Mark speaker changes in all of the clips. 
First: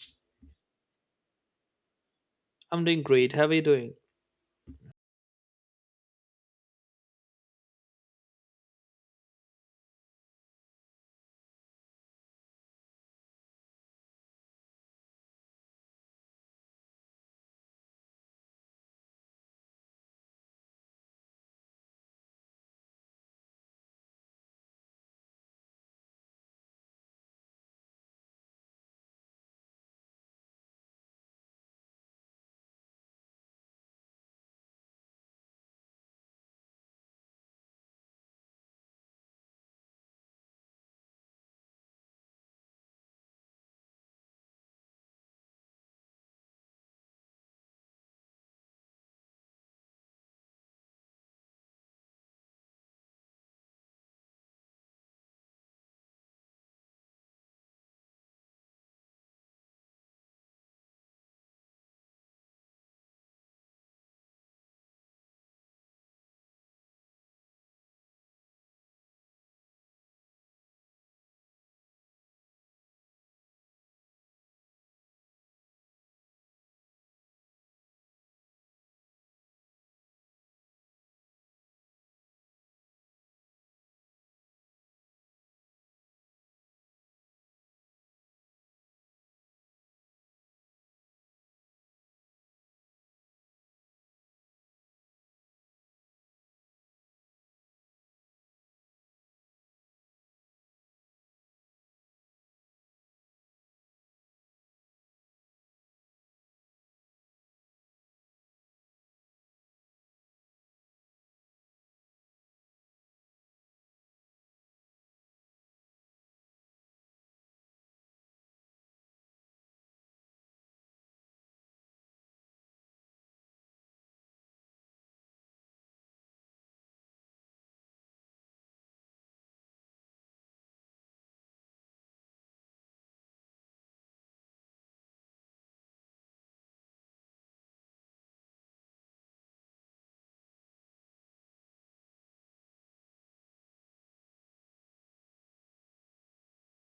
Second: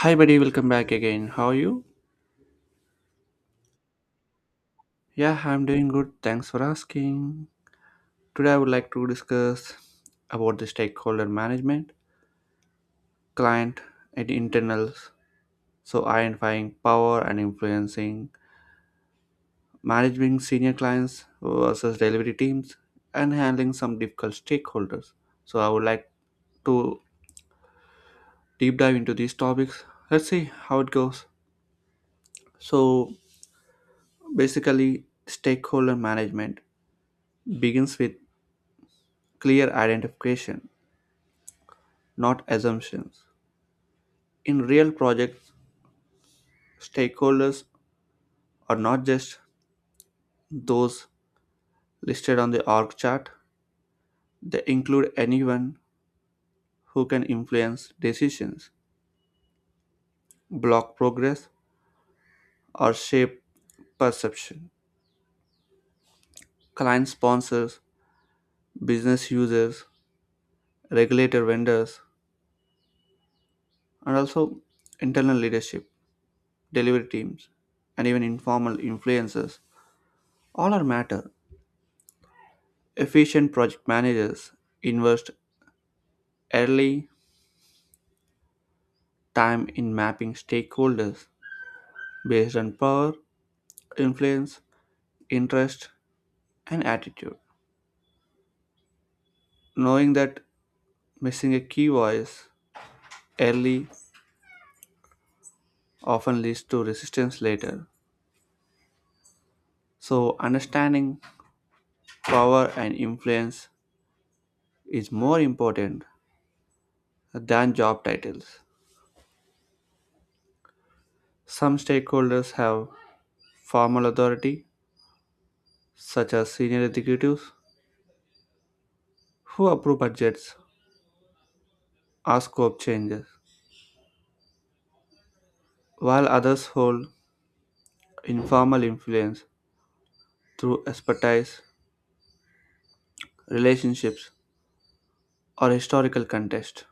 Speaker 1: Hi, buddy, welcome back again. How are you?
Speaker 2: I'm doing great. How are you doing?
Speaker 1: Yeah, I'm doing good. Thanks for asking. Today, I would like to discuss about the stakeholder management, client, and internals. So, identifying power and influencing, managing senior clients versus delivery teams, and handling some difficult stakeholders. So, I would like to deep dive into these topics. Let's see how it goes. So, basically, stakeholder management begins with clear identification, not assumptions. In real projects, stakeholders are not just those listed on the org chart. They include anyone who can influence decisions, block progress, or shape perception. Client sponsors, business users, regulator vendors, and also internal leadership, delivery teams, and even informal influencers all are matter. Efficient project managers invest early time in mapping stakeholders based on power, influence, interest, and attitude, knowing that missing a key voice early often leads to resistance later. So, understanding power and influence is more important than job titles. Some stakeholders have formal authority, such as senior executives who approve budgets or scope changes, while others hold informal influence through expertise, relationships, or historical context.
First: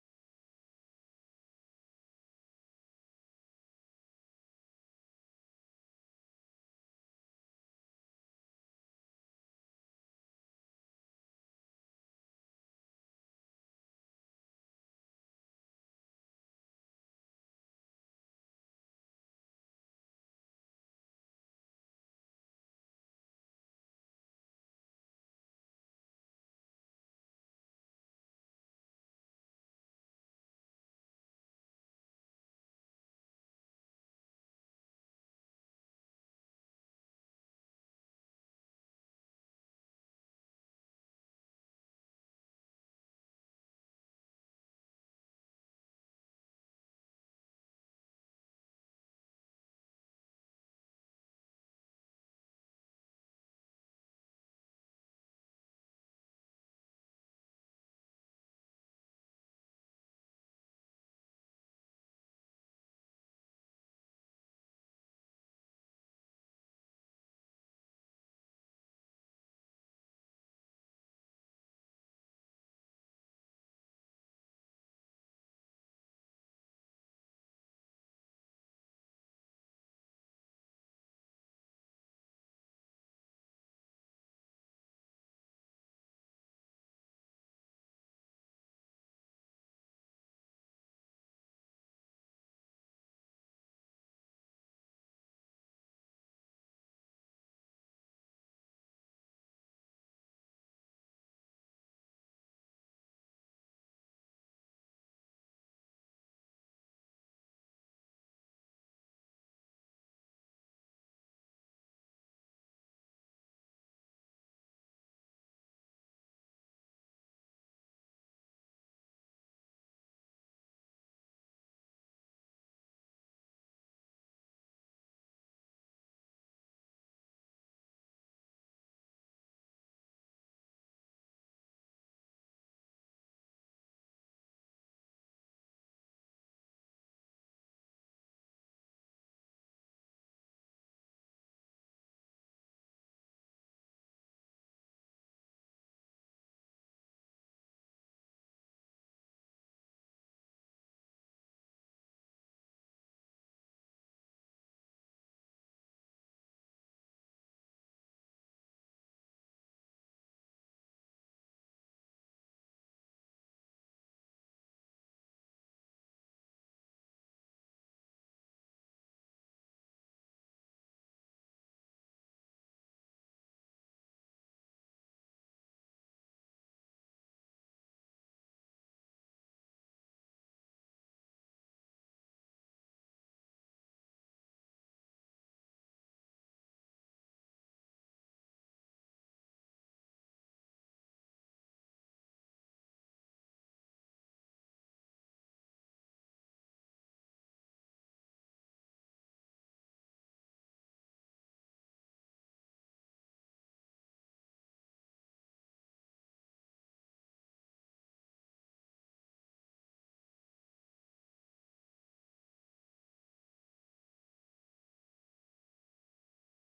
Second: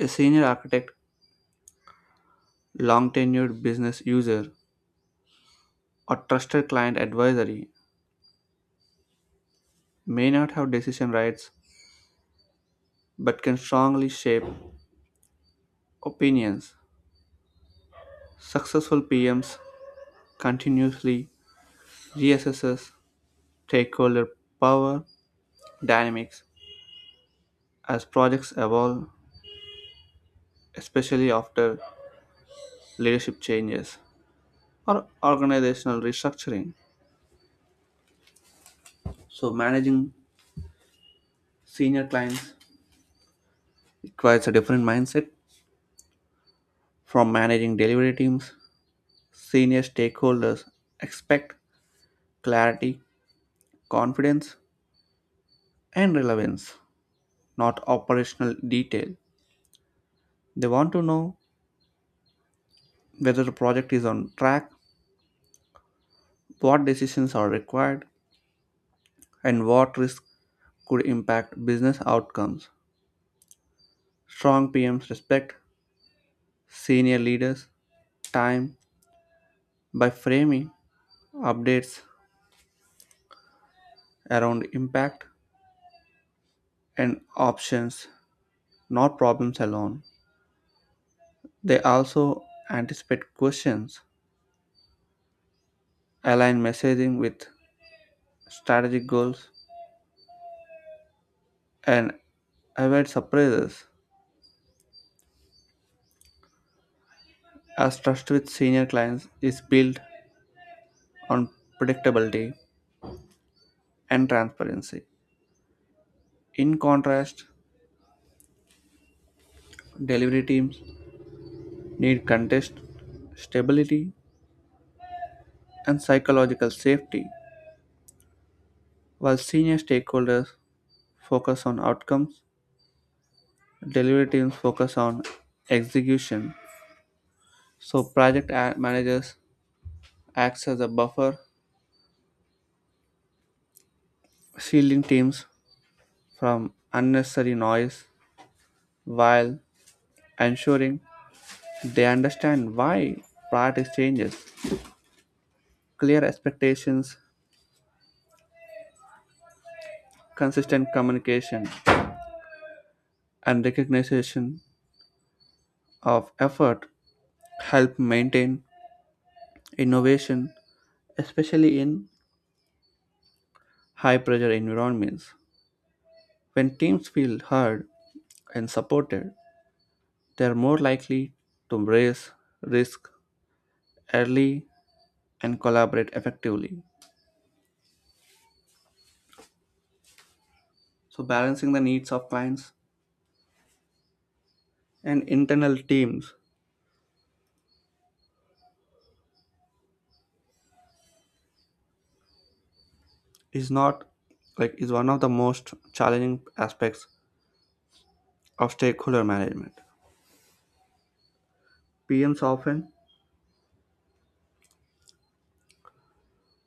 Speaker 1: A senior architect, long tenured business user, or trusted client advisory may not have decision rights but can strongly shape opinions. Successful PMs continuously reassesses stakeholder power dynamics as projects evolve, especially after leadership changes or organizational restructuring. So managing senior clients, it requires a different mindset from managing delivery teams. Senior stakeholders expect clarity, confidence, and relevance, not operational detail. They want to know whether the project is on track, what decisions are required, and what risks could impact business outcomes. Strong PMs respect senior leaders' time by framing updates around impact and options, not problems alone. They also anticipate questions, align messaging with strategic goals, and avoid surprises, as trust with senior clients is built on predictability and transparency. In contrast, delivery teams need context, stability, and psychological safety. While senior stakeholders focus on outcomes, delivery teams focus on execution. So, managers acts as a buffer, shielding teams from unnecessary noise while ensuring they understand why priorities changes. Clear expectations, consistent communication, and recognition of effort help maintain innovation, especially in high pressure environments. When teams feel heard and supported, they are more likely to embrace risk early and collaborate effectively. So, balancing the needs of clients and internal teams is not like is one of the most challenging aspects of stakeholder management. PMs often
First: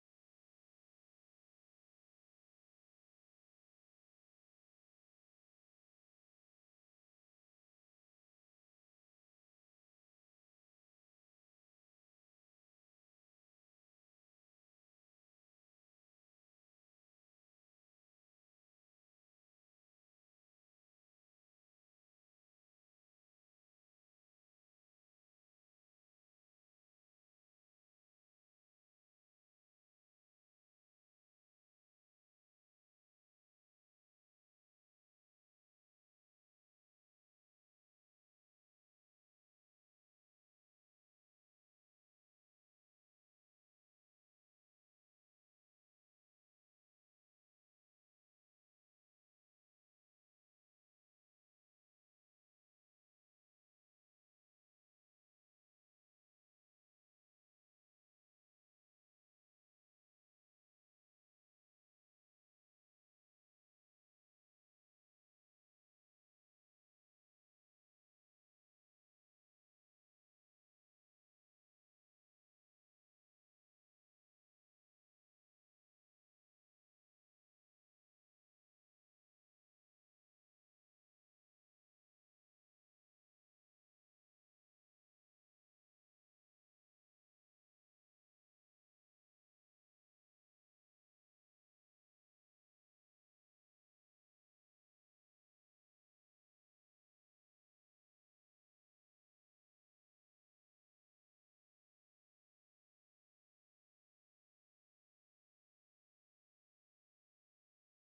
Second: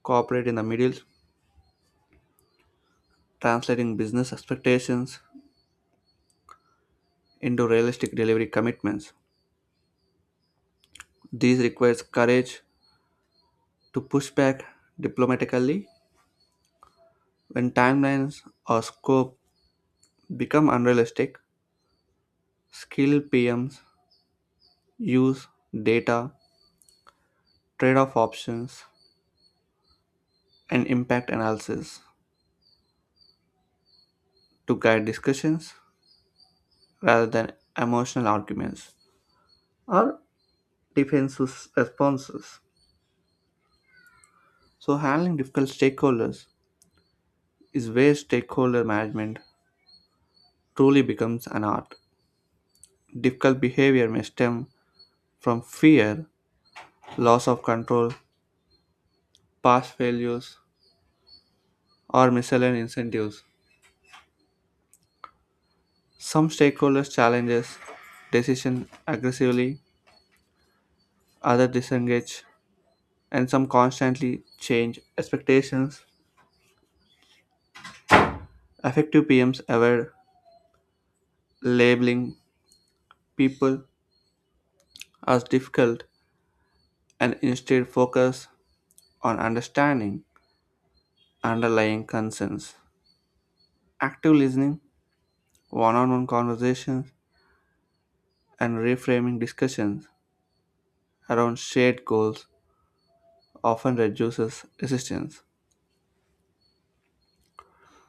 Speaker 1: cooperate in the middle, translating business expectations into realistic delivery commitments. This requires courage to push back diplomatically when timelines or scope become unrealistic. Skilled PMs use data, trade off options, and impact analysis to guide discussions rather than emotional arguments or defensive responses. So, handling difficult stakeholders is where stakeholder management truly becomes an art. Difficult behavior may stem from fear, loss of control, past failures, or misaligned incentives. Some stakeholders challenges decision aggressively, others disengage, and some constantly change expectations. Effective PMs avoid labeling people as difficult and instead focus on understanding underlying concerns. Active listening, one on one conversations, and reframing discussions around shared goals often reduces resistance.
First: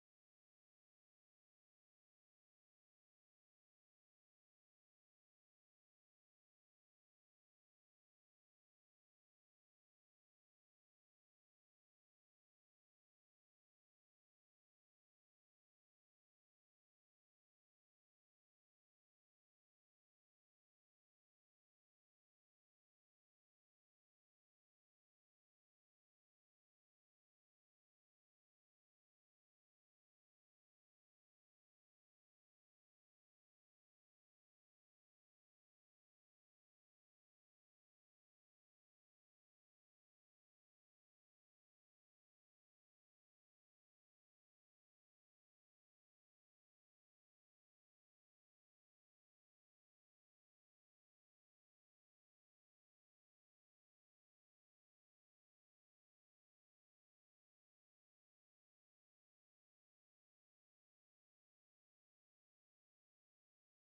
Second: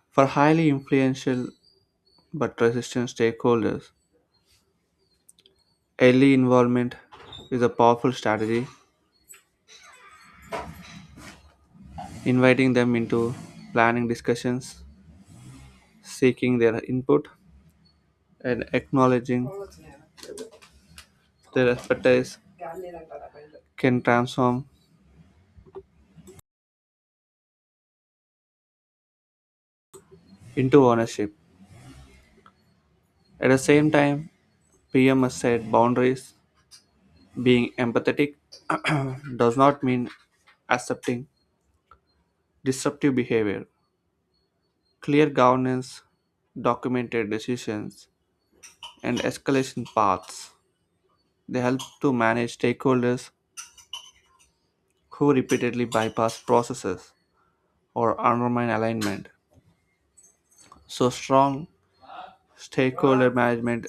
Speaker 1: For highly influential but resistant stakeholders, early involvement is a powerful strategy. Inviting them into planning discussions, seeking their input, and acknowledging their expertise can transform into ownership. At the same time, PM has said boundaries. Being empathetic does not mean accepting disruptive behavior. Clear governance, documented decisions, and escalation paths, they help to manage stakeholders who repeatedly bypass processes or undermine alignment. So, strong stakeholder management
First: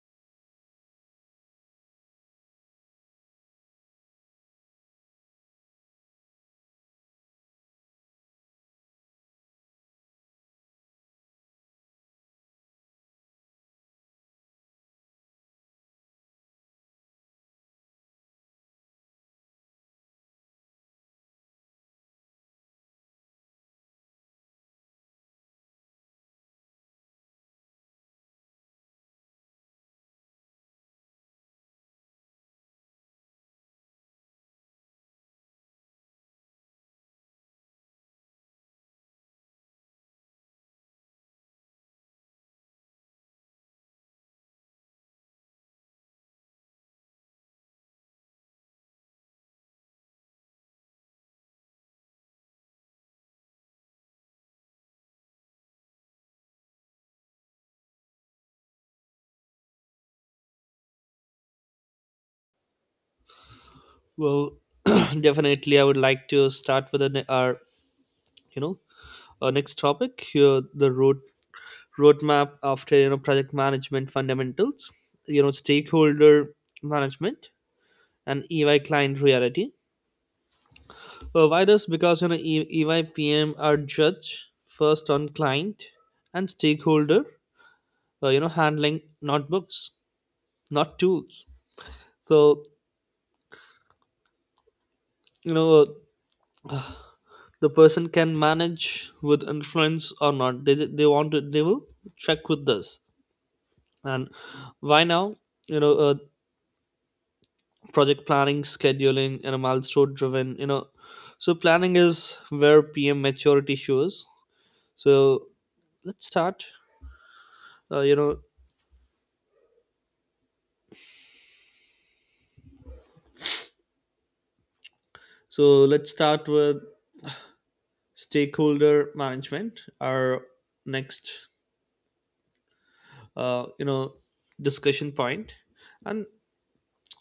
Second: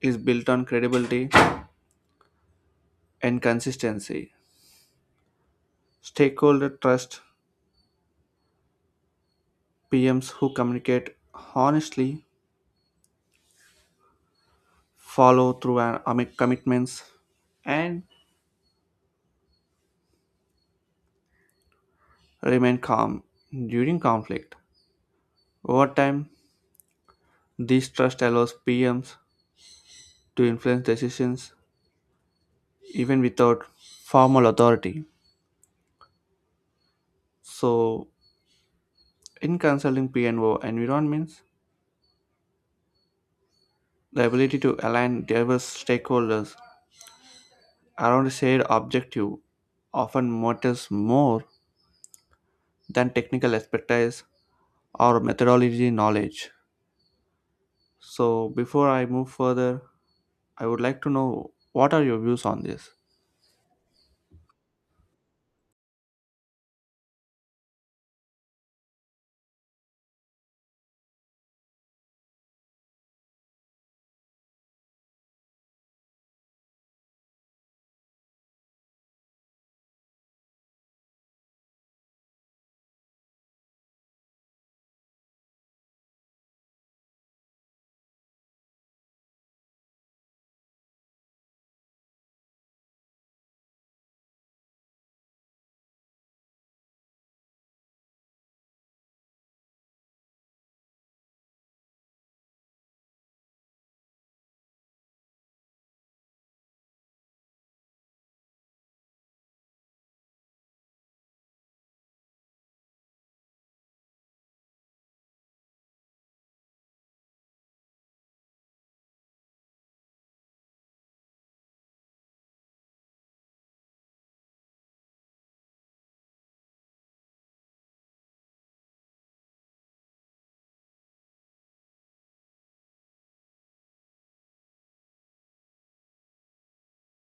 Speaker 1: is built on credibility and consistency. Stakeholder trust PMs who communicate honestly, follow through on commitments, and remain calm during conflict. Over time, this trust allows PMs to influence decisions even without formal authority. So, in consulting PNO environments, the ability to align diverse stakeholders around a shared objective often matters more than technical expertise or methodology knowledge. So, before I move further, I would like to know, what are your views on this?
Speaker 2: Well, definitely, I would like to start with an, our, you know, our next topic here, the roadmap after project management fundamentals, stakeholder management, and EY client reality. Well, why this? Because EY PM are judge first on client and stakeholder, handling not books, not tools. So you know the person can manage with influence or not. They they, want to, they will check with this. And why now? you know uh, Project planning, scheduling, and a milestone driven, so planning is where PM maturity shows. So let's start uh, you know so let's start with stakeholder management, our next uh, you know discussion point. And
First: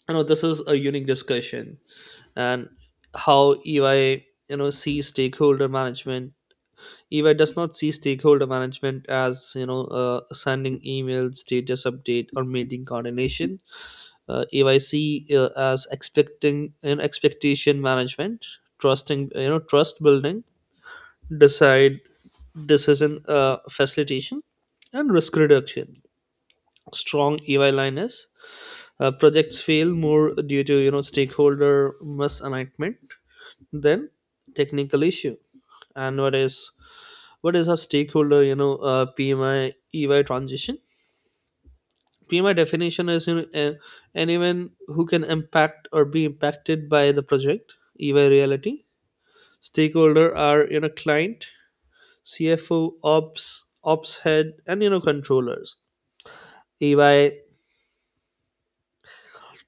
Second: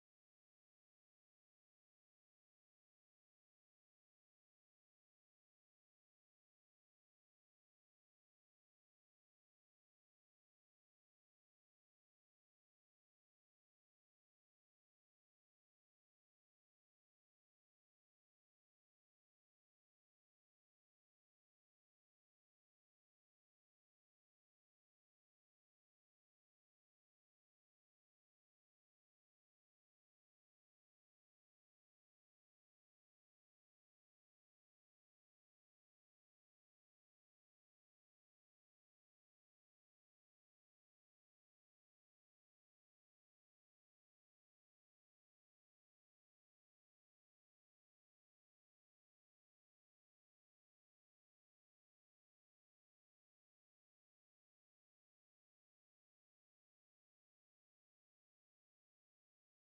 Speaker 2: This is a unique discussion and how EY sees stakeholder management. EY does not see stakeholder management as sending emails, status update, or meeting coordination. EY see as expectation management, trusting you know trust building, decide decision facilitation, and risk reduction. Strong EY line is, projects fail more due to stakeholder misalignment than technical issue. And what is a stakeholder, PMI, EY transition. PMI definition is, anyone who can impact or be impacted by the project. EY reality, stakeholder are, client, CFO, ops head, and controllers, EY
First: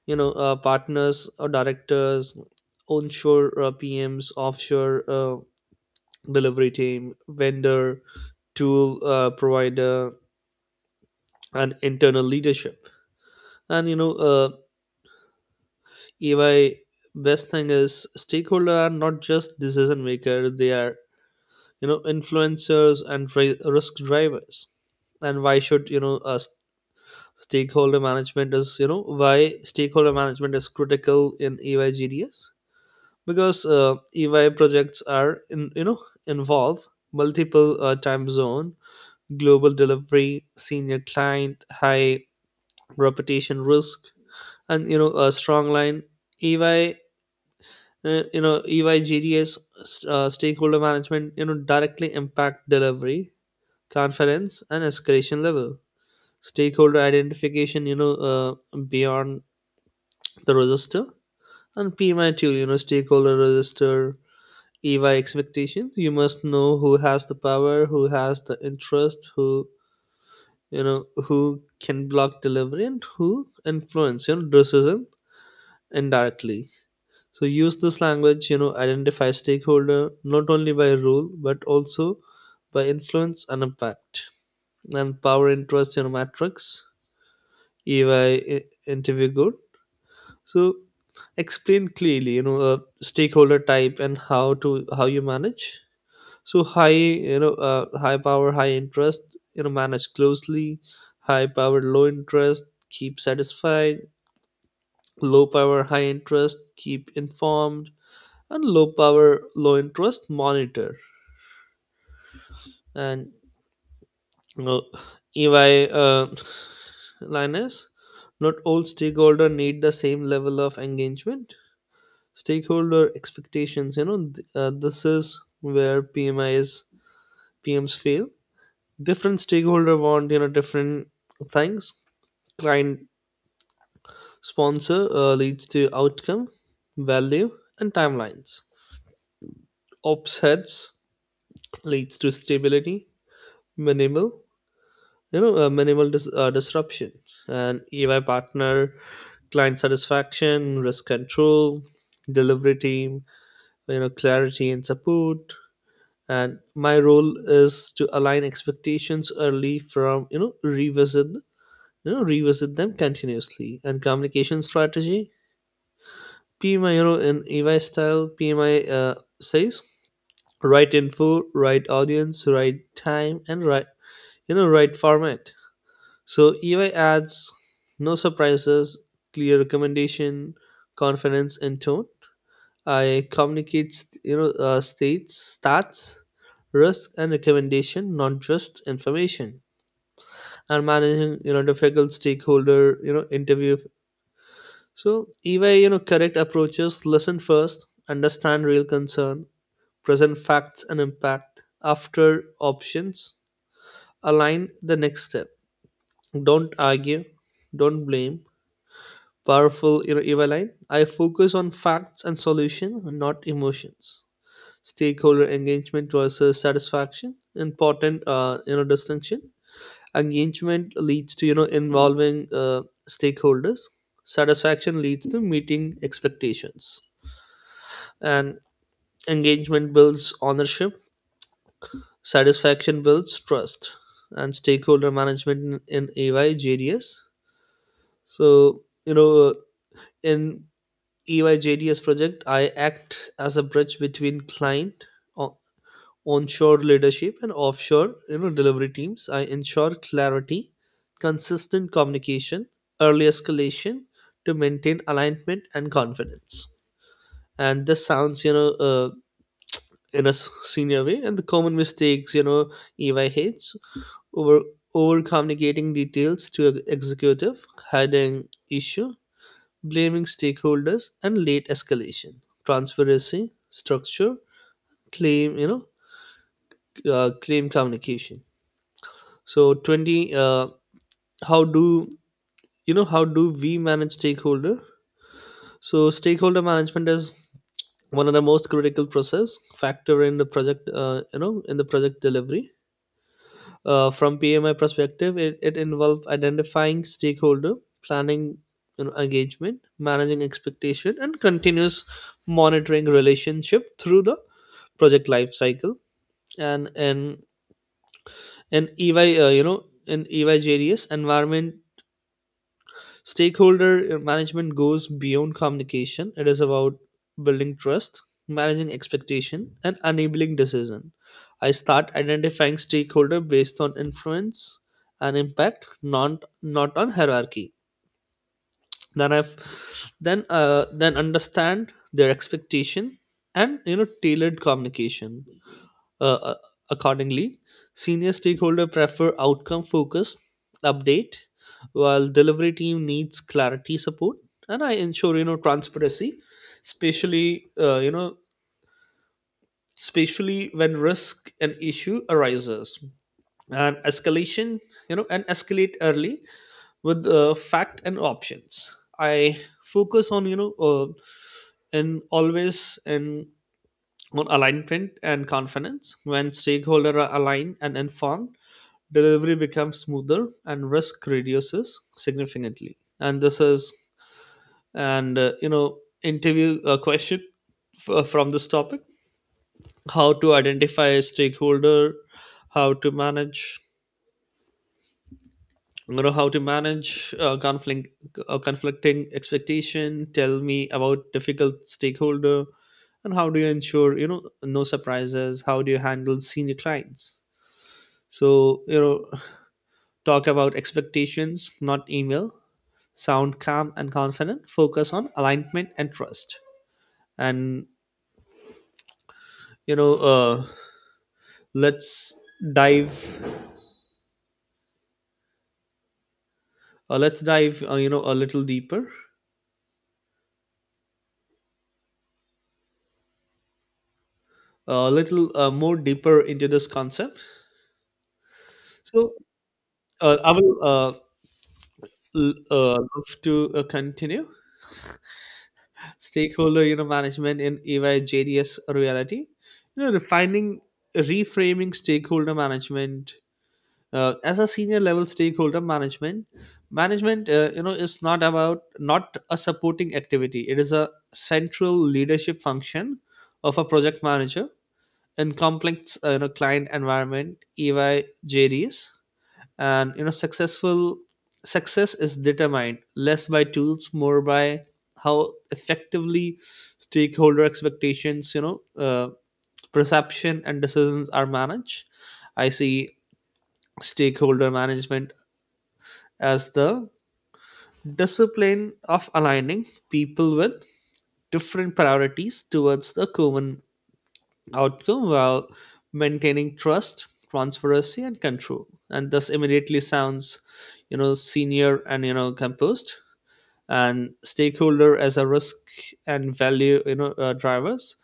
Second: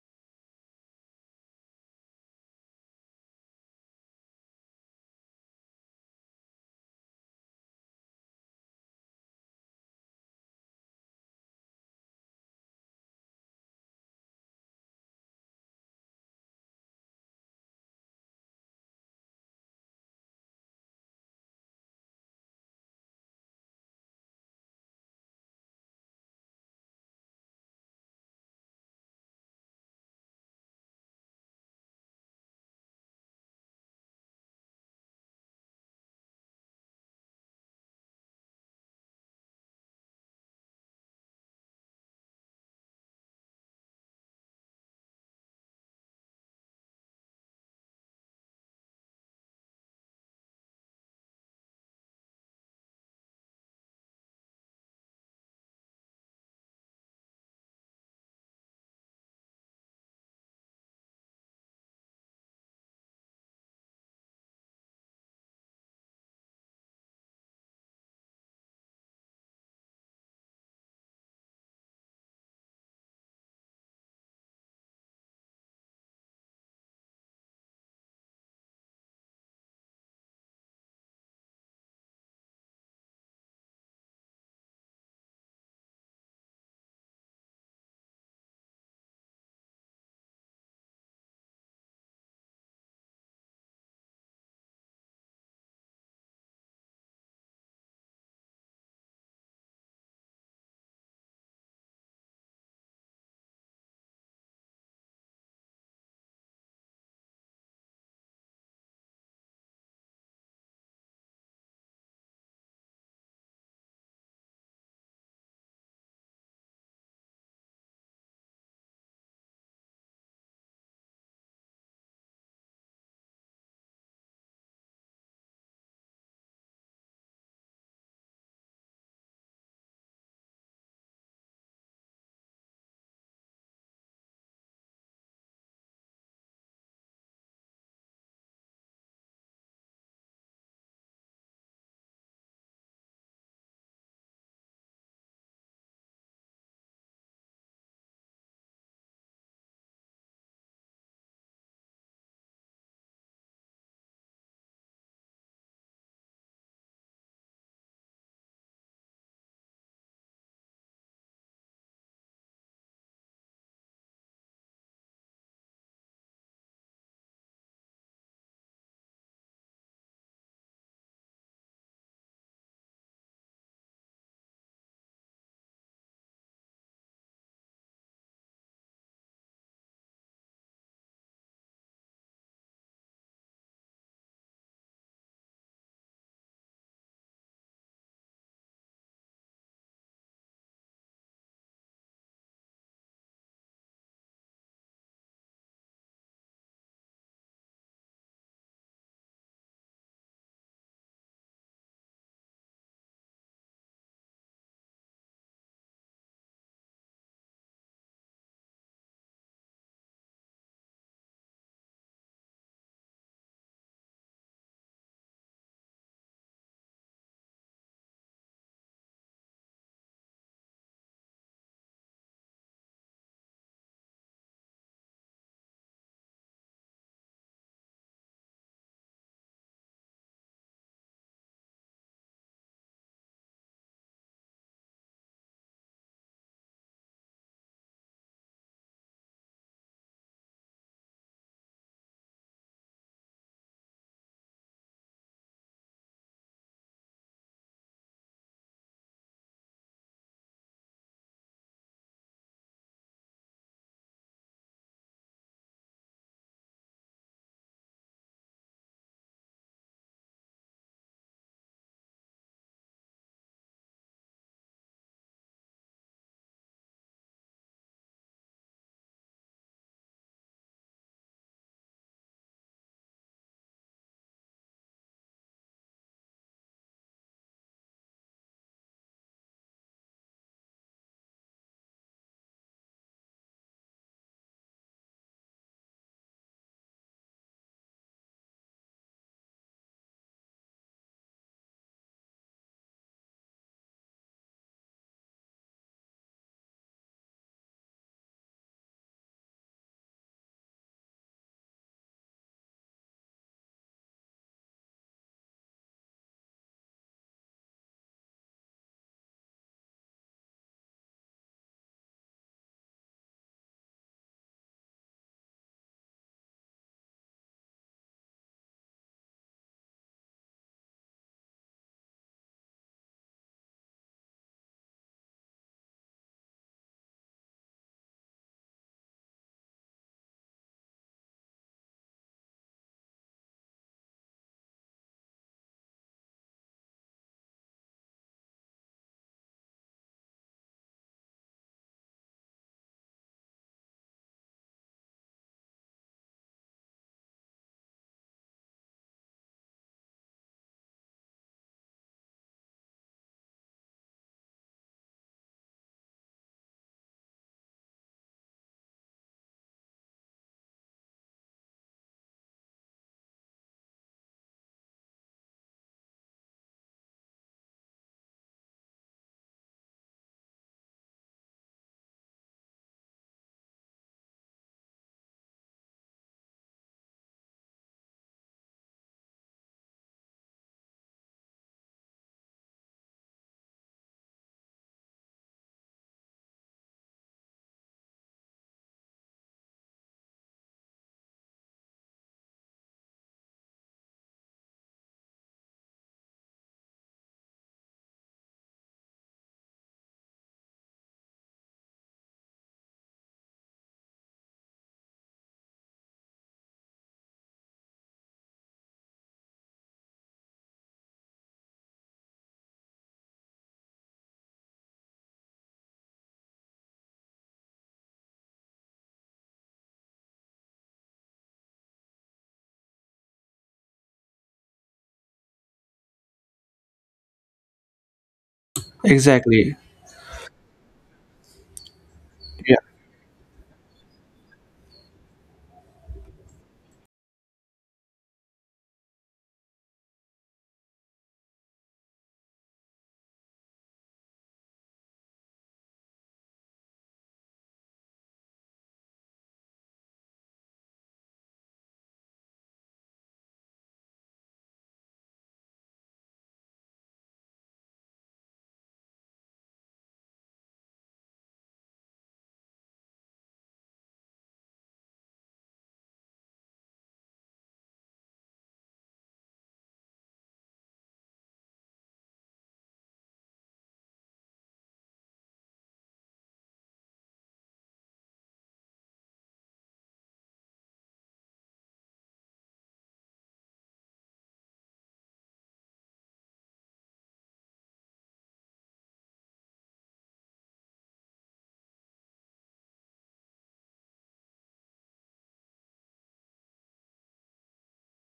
Speaker 2: partners or directors, onshore PMs, offshore delivery team, vendor, tool provider, and internal leadership. And you know, uh, EY best thing is, stakeholder are not just decision maker; they are influencers and risk drivers. And why should you know us stakeholder management is, why stakeholder management is critical in EY GDS, because EY projects are in you know involve multiple time zone, global delivery, senior client, high reputation risk, and a strong line. EY uh, you know EYGDS stakeholder management directly impact delivery confidence and escalation level. Stakeholder identification, beyond the register and PMI tool, stakeholder register. EY expectations, you must know who has the power, who has the interest, who who can block delivery, and who influence your decision indirectly. So use this language, identify stakeholder not only by role but also by influence and impact. And power interest, matrix, EY interview good. So explain clearly, stakeholder type and how you manage. So high, high power, high interest, manage closely. High power, low interest, keep satisfied. Low power, high interest, keep informed. And low power, low interest, monitor. And you know, EY line is, not all stakeholder need the same level of engagement. Stakeholder expectations, this is where PMIs PMs fail. Different stakeholder want, different things. Client sponsor leads to outcome, value, and timelines. Ops heads leads to stability, minimal you know minimal disruption. And EY partner, client satisfaction, risk control. Delivery team, clarity and support. And my role is to align expectations early, from you know revisit them continuously. And communication strategy, PMI, in EY style. Pmi uh, says right info, right audience, right time, and right format. So EY adds no surprises, clear recommendation, confidence and tone. I communicate, stats, risk, and recommendation, not just information. And managing, difficult stakeholder, interview. So EY, correct approaches: listen first, understand real concern, present facts and impact. After options, align the next step. Don't argue, don't blame. Powerful EVA line. I focus on facts and solution, not emotions. Stakeholder engagement versus satisfaction, important distinction. Engagement leads to involving stakeholders. Satisfaction leads to meeting expectations, and engagement builds ownership. Satisfaction builds trust. And stakeholder management in AY. So in EYJDS project, I act as a bridge between client, o- onshore leadership, and offshore delivery teams. I ensure clarity, consistent communication, early escalation to maintain alignment and confidence. And this sounds, in a senior way. And the common mistakes, EY hates over over communicating details to a executive, hiding issue, blaming stakeholders, and late escalation. Transparency, structure, claim you know claim communication. So 20, how do how do we manage stakeholder? So stakeholder management is one of the most critical process factor in the project, in the project delivery. From PMI perspective, it involves identifying stakeholder, planning, engagement, managing expectation, and continuous monitoring relationship through the project life cycle. And in EY, in EY JDS environment, stakeholder management goes beyond communication. It is about building trust, managing expectation, and enabling decision. I start identifying stakeholder based on influence and impact, not on hierarchy. Then I've then understand their expectation and tailored communication Uh, uh, accordingly, senior stakeholder prefer outcome focused update, while delivery team needs clarity support. And I ensure, transparency, especially especially when risk and issue arises, and escalation you know and escalate early with fact and options. I focus on you know and always and on alignment and confidence. When stakeholders are aligned and informed, delivery becomes smoother and risk reduces significantly. And this is, interview question from this topic: how to identify a stakeholder, how to manage, how to manage conflict, conflicting expectation. Tell me about difficult stakeholder, and how do you ensure, no surprises? How do you handle senior clients? So, talk about expectations, not email. Sound calm and confident. Focus on alignment and trust. And you know, uh, let's dive. Let's dive a little deeper, a little more deeper into this concept. So,
Speaker 1: Exactly.
Speaker 2: I will uh, l-
Speaker 1: Yeah.
Speaker 2: uh, love to continue stakeholder. Management in EY reality. You know, refining, Reframing stakeholder management as a senior level. Stakeholder management is not a supporting activity, it is a central leadership function of a project manager in complex, client environment, EY JDS. And success is determined less by tools, more by how effectively stakeholder expectations, perception and decisions are managed. I see stakeholder management as the discipline of aligning people with different priorities towards the common outcome while maintaining trust, transparency, and control. And thus immediately sounds, senior and composed. And stakeholder as a risk and value, drivers.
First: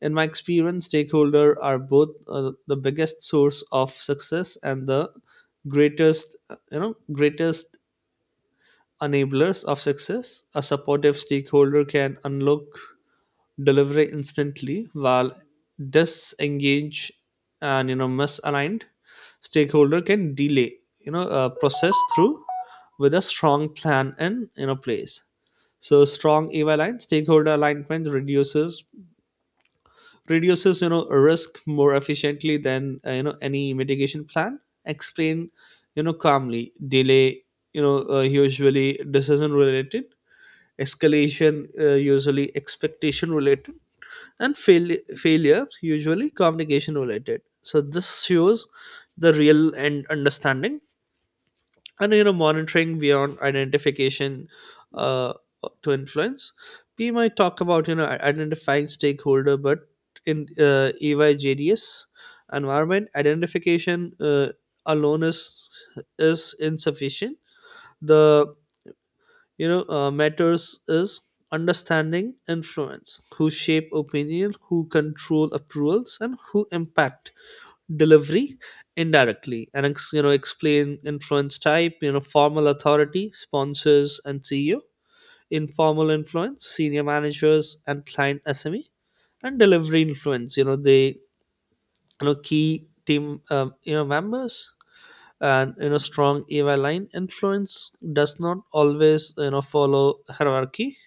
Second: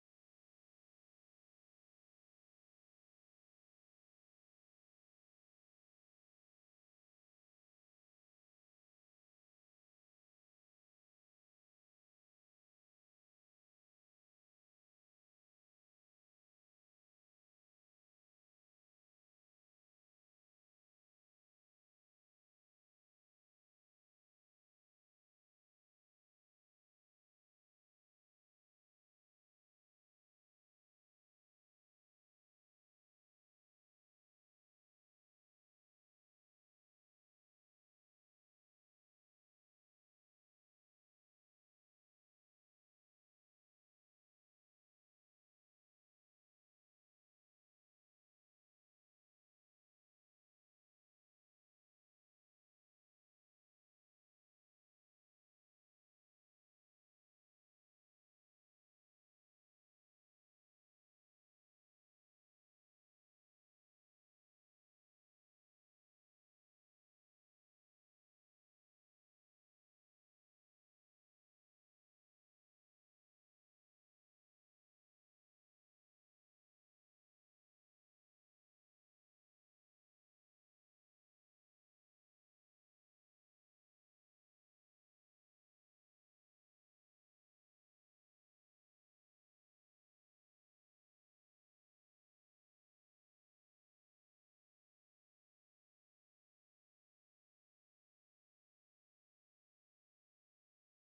Speaker 2: In my experience, stakeholder are both the biggest source of success and the greatest enablers of success. A supportive stakeholder can unlock delivery instantly, while disengaged and misaligned stakeholder can delay process through with a strong plan in place. So strong EY aligned, stakeholder alignment reduces risk more efficiently than any mitigation plan. Explain calmly, delay, usually decision related, escalation usually expectation related, and failure usually communication related. So this shows the real and understanding and monitoring beyond identification, uh, to influence. We might talk about, identifying stakeholder, but in EYJDS environment, identification alone is insufficient. The, matters is understanding influence, who shape opinion, who control approvals, and who impact delivery indirectly. And explain influence type, formal authority, sponsors and CEO, informal influence, senior managers and client SME, and delivery influence, they, key team members. And strong EY line, influence does not always follow hierarchy.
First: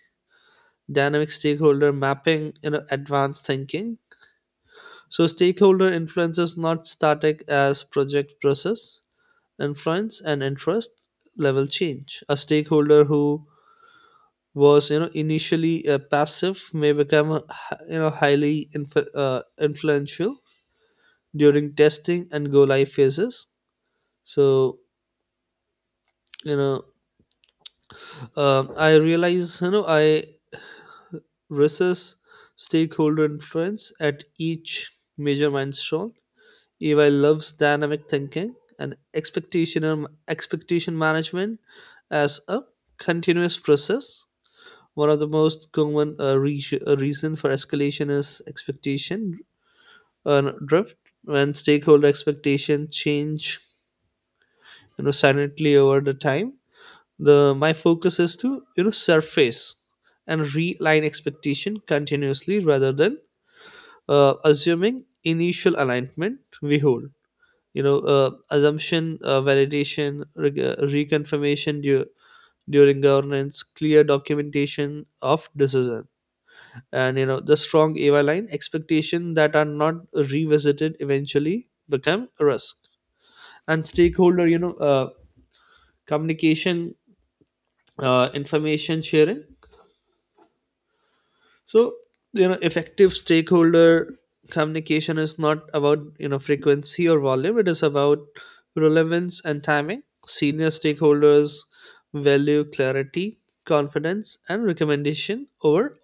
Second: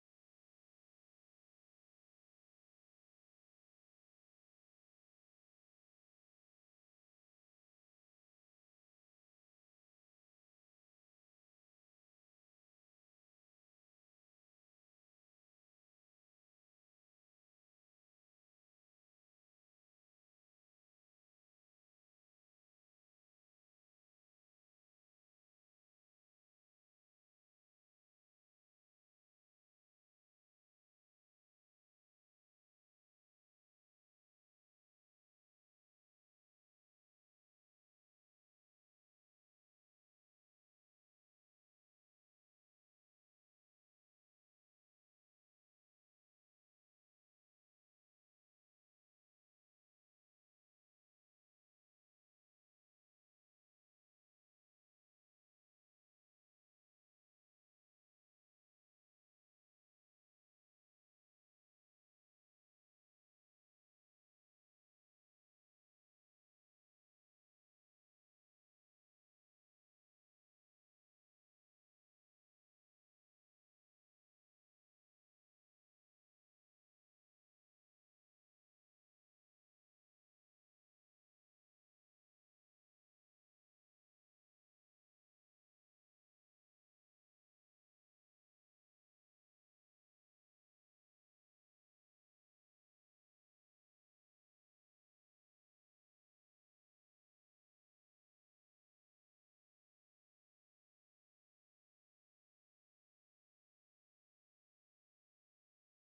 Speaker 2: Dynamic stakeholder mapping, advanced thinking. So stakeholder influence is not static. As project process, influence and interest level change. A stakeholder who was, initially passive, may become a highly influential during testing and go live phases. So, you know I realize, I versus stakeholder influence at each major milestone. EY loves dynamic thinking. And expectation management as a continuous process. One of the most common reason for escalation is expectation drift. When stakeholder expectation change, silently over the time, the my focus is to, surface and realign expectation continuously rather than assuming initial alignment we hold. Assumption validation, reconfirmation during governance, clear documentation of decision. And the strong AY line, expectation that are not revisited eventually become risk. And stakeholder, communication, information sharing. So, effective stakeholder communication is not about, frequency or volume, it is about relevance and timing. Senior stakeholders value clarity, confidence, and recommendation over,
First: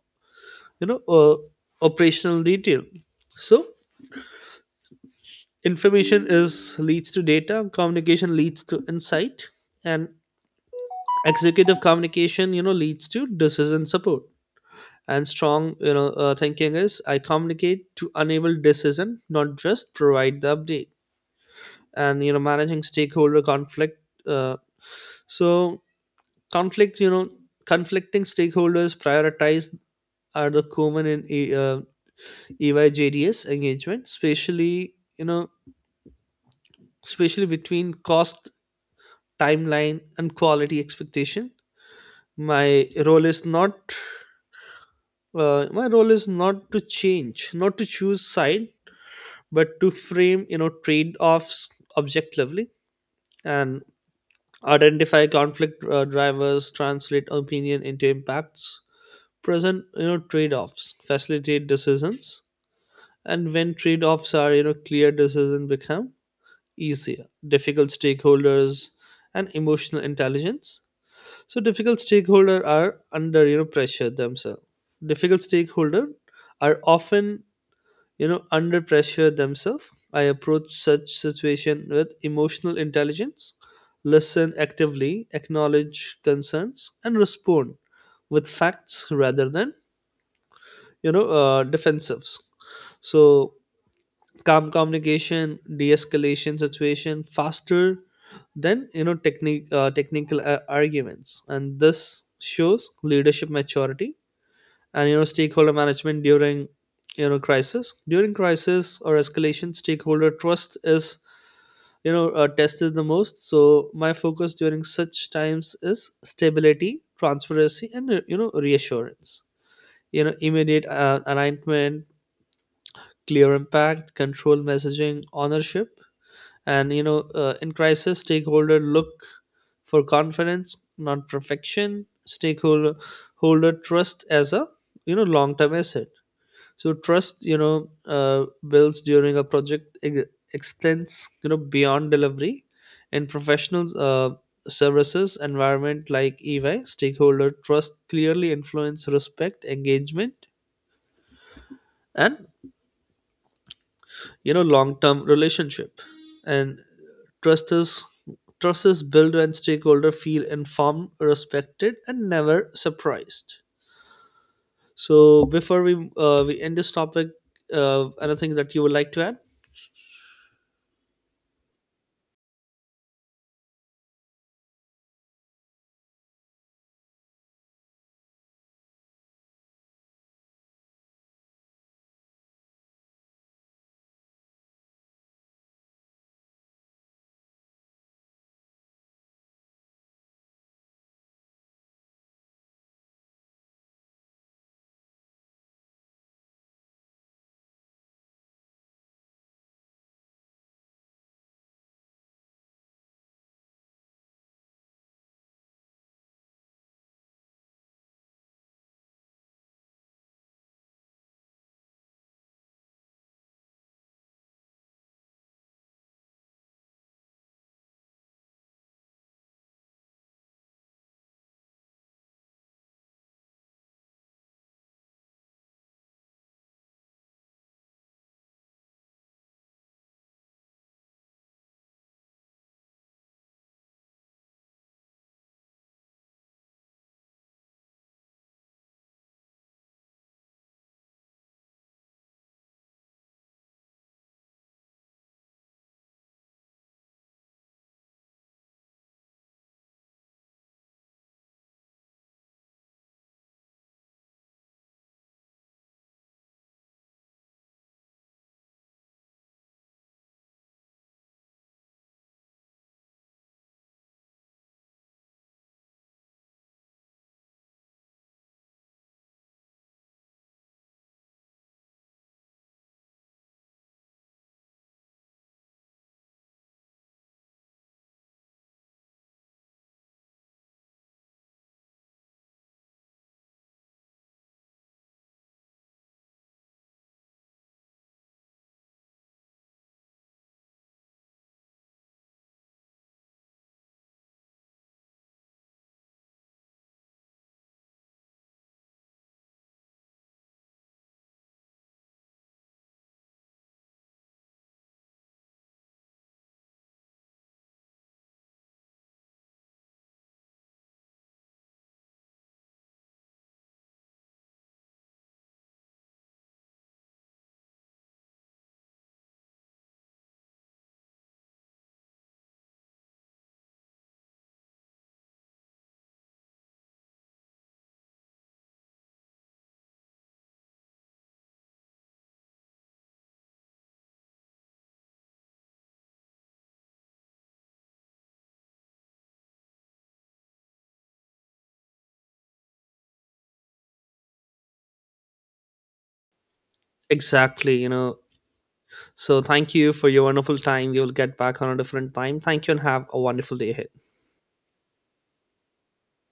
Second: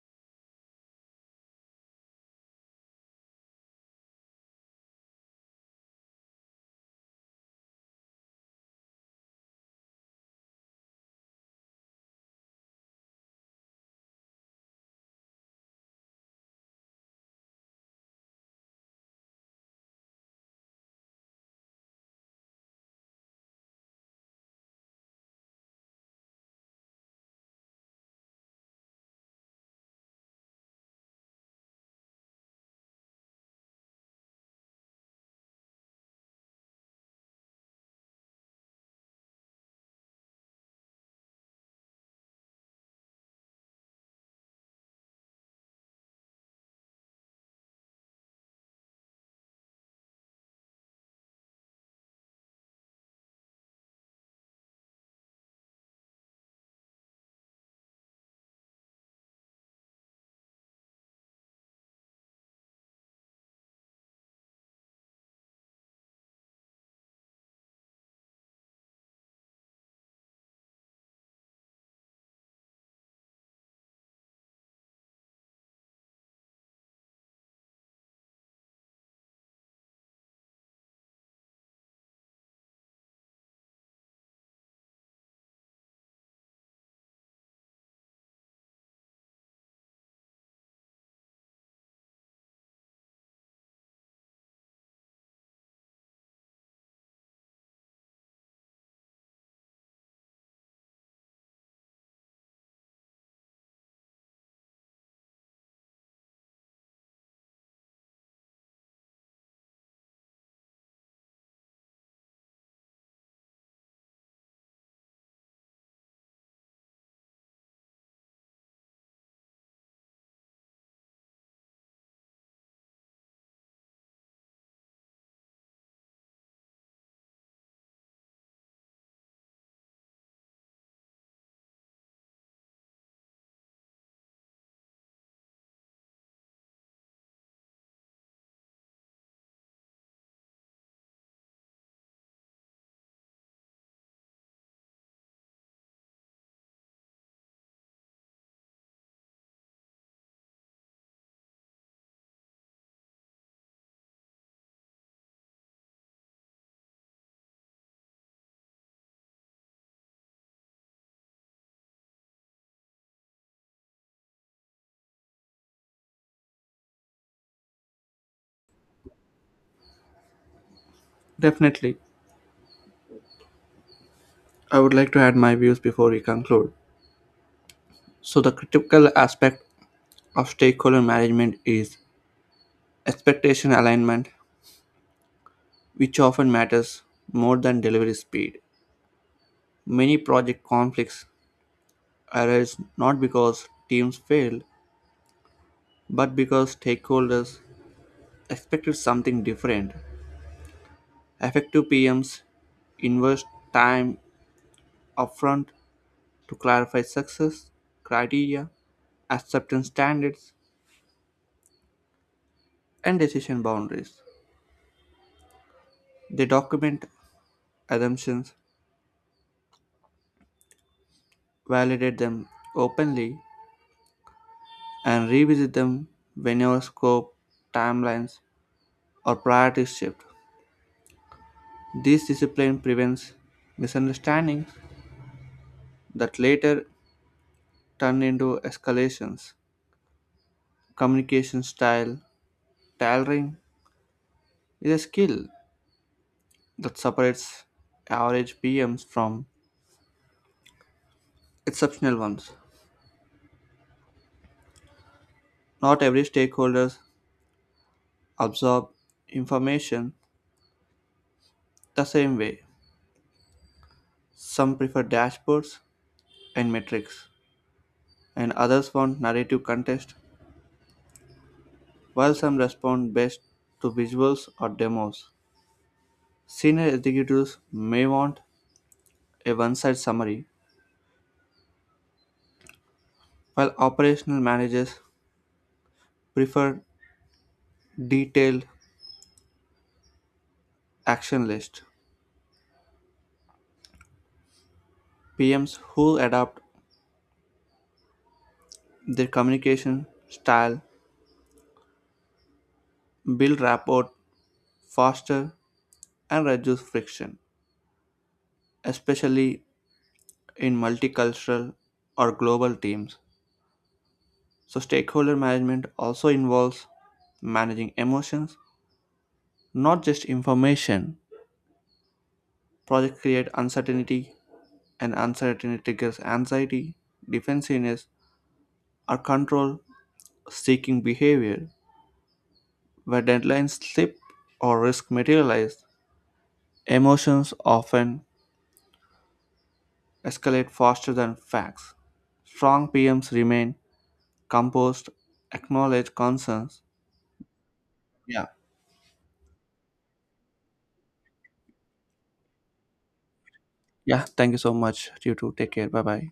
Speaker 2: you know, uh, operational detail. So information is leads to data, communication leads to insight, and executive communication, leads to decision support. And strong thinking is, I communicate to enable decision, not just provide the update. And managing stakeholder conflict, uh, so conflict, conflicting stakeholders prioritize, are the common in EYJDS engagement, especially between cost, timeline, and quality expectation. My role is not my role is not to change, not to choose side, but to frame, trade-offs objectively, and identify conflict drivers, translate opinion into impacts, present, trade-offs, facilitate decisions. And when trade-offs are, clear, decisions become easier. Difficult stakeholders and emotional intelligence. So difficult stakeholder are under you know pressure themselves Difficult stakeholder are often, under pressure themselves. I approach such situation with emotional intelligence, listen actively, acknowledge concerns, and respond with facts rather than, defensives. So calm communication de-escalation situation faster than, you know technique technical arguments. And this shows leadership maturity. And stakeholder management during, you know crisis during crisis or escalation, stakeholder trust is, tested the most. So my focus during such times is stability, transparency, and reassurance, immediate alignment, clear impact, control messaging, ownership. And in crisis, stakeholder look for confidence, not perfection. Stakeholder holder trust as a, long term asset. So trust, builds during a project, extends, beyond delivery. In professional services environment like EY, stakeholder trust clearly influence respect, engagement, and long term relationship. And trust is trust is built when stakeholder feel informed, respected, and never surprised. So before we end this topic, anything that you would like to add?
Speaker 1: Definitely. I would like to add my views before we conclude. So, the critical aspect of stakeholder management is expectation alignment, which often matters more than delivery speed. Many project conflicts arise not because teams failed, but because stakeholders expected something different. Effective PMs invest time upfront to clarify success criteria, acceptance standards, and decision boundaries. They document assumptions, validate them openly, and revisit them whenever scope, timelines, or priorities shift. This discipline prevents misunderstandings that later turn into escalations. Communication style tailoring is a skill that separates average PMs from exceptional ones. Not every stakeholder absorb information the same way. Some prefer dashboards and metrics, and others want narrative context, while some respond best to visuals or demos. Senior executives may want a one side summary, while operational managers prefer detailed action lists. PMs who adapt their communication style build rapport faster and reduce friction, especially in multicultural or global teams. So, stakeholder management also involves managing emotions, not just information. Projects create uncertainty, and uncertainty triggers anxiety, defensiveness, or control seeking behavior. Where deadlines slip or risk materialize, emotions often escalate faster than facts. Strong PMs remain composed, acknowledge concerns.
Speaker 2: Exactly,
Speaker 1: Yeah.
Speaker 2: so thank you for your wonderful time. We will get back on a different time. Thank you, and have a wonderful day ahead.
Speaker 1: Yeah, thank you so much. You too. Take care. Bye bye.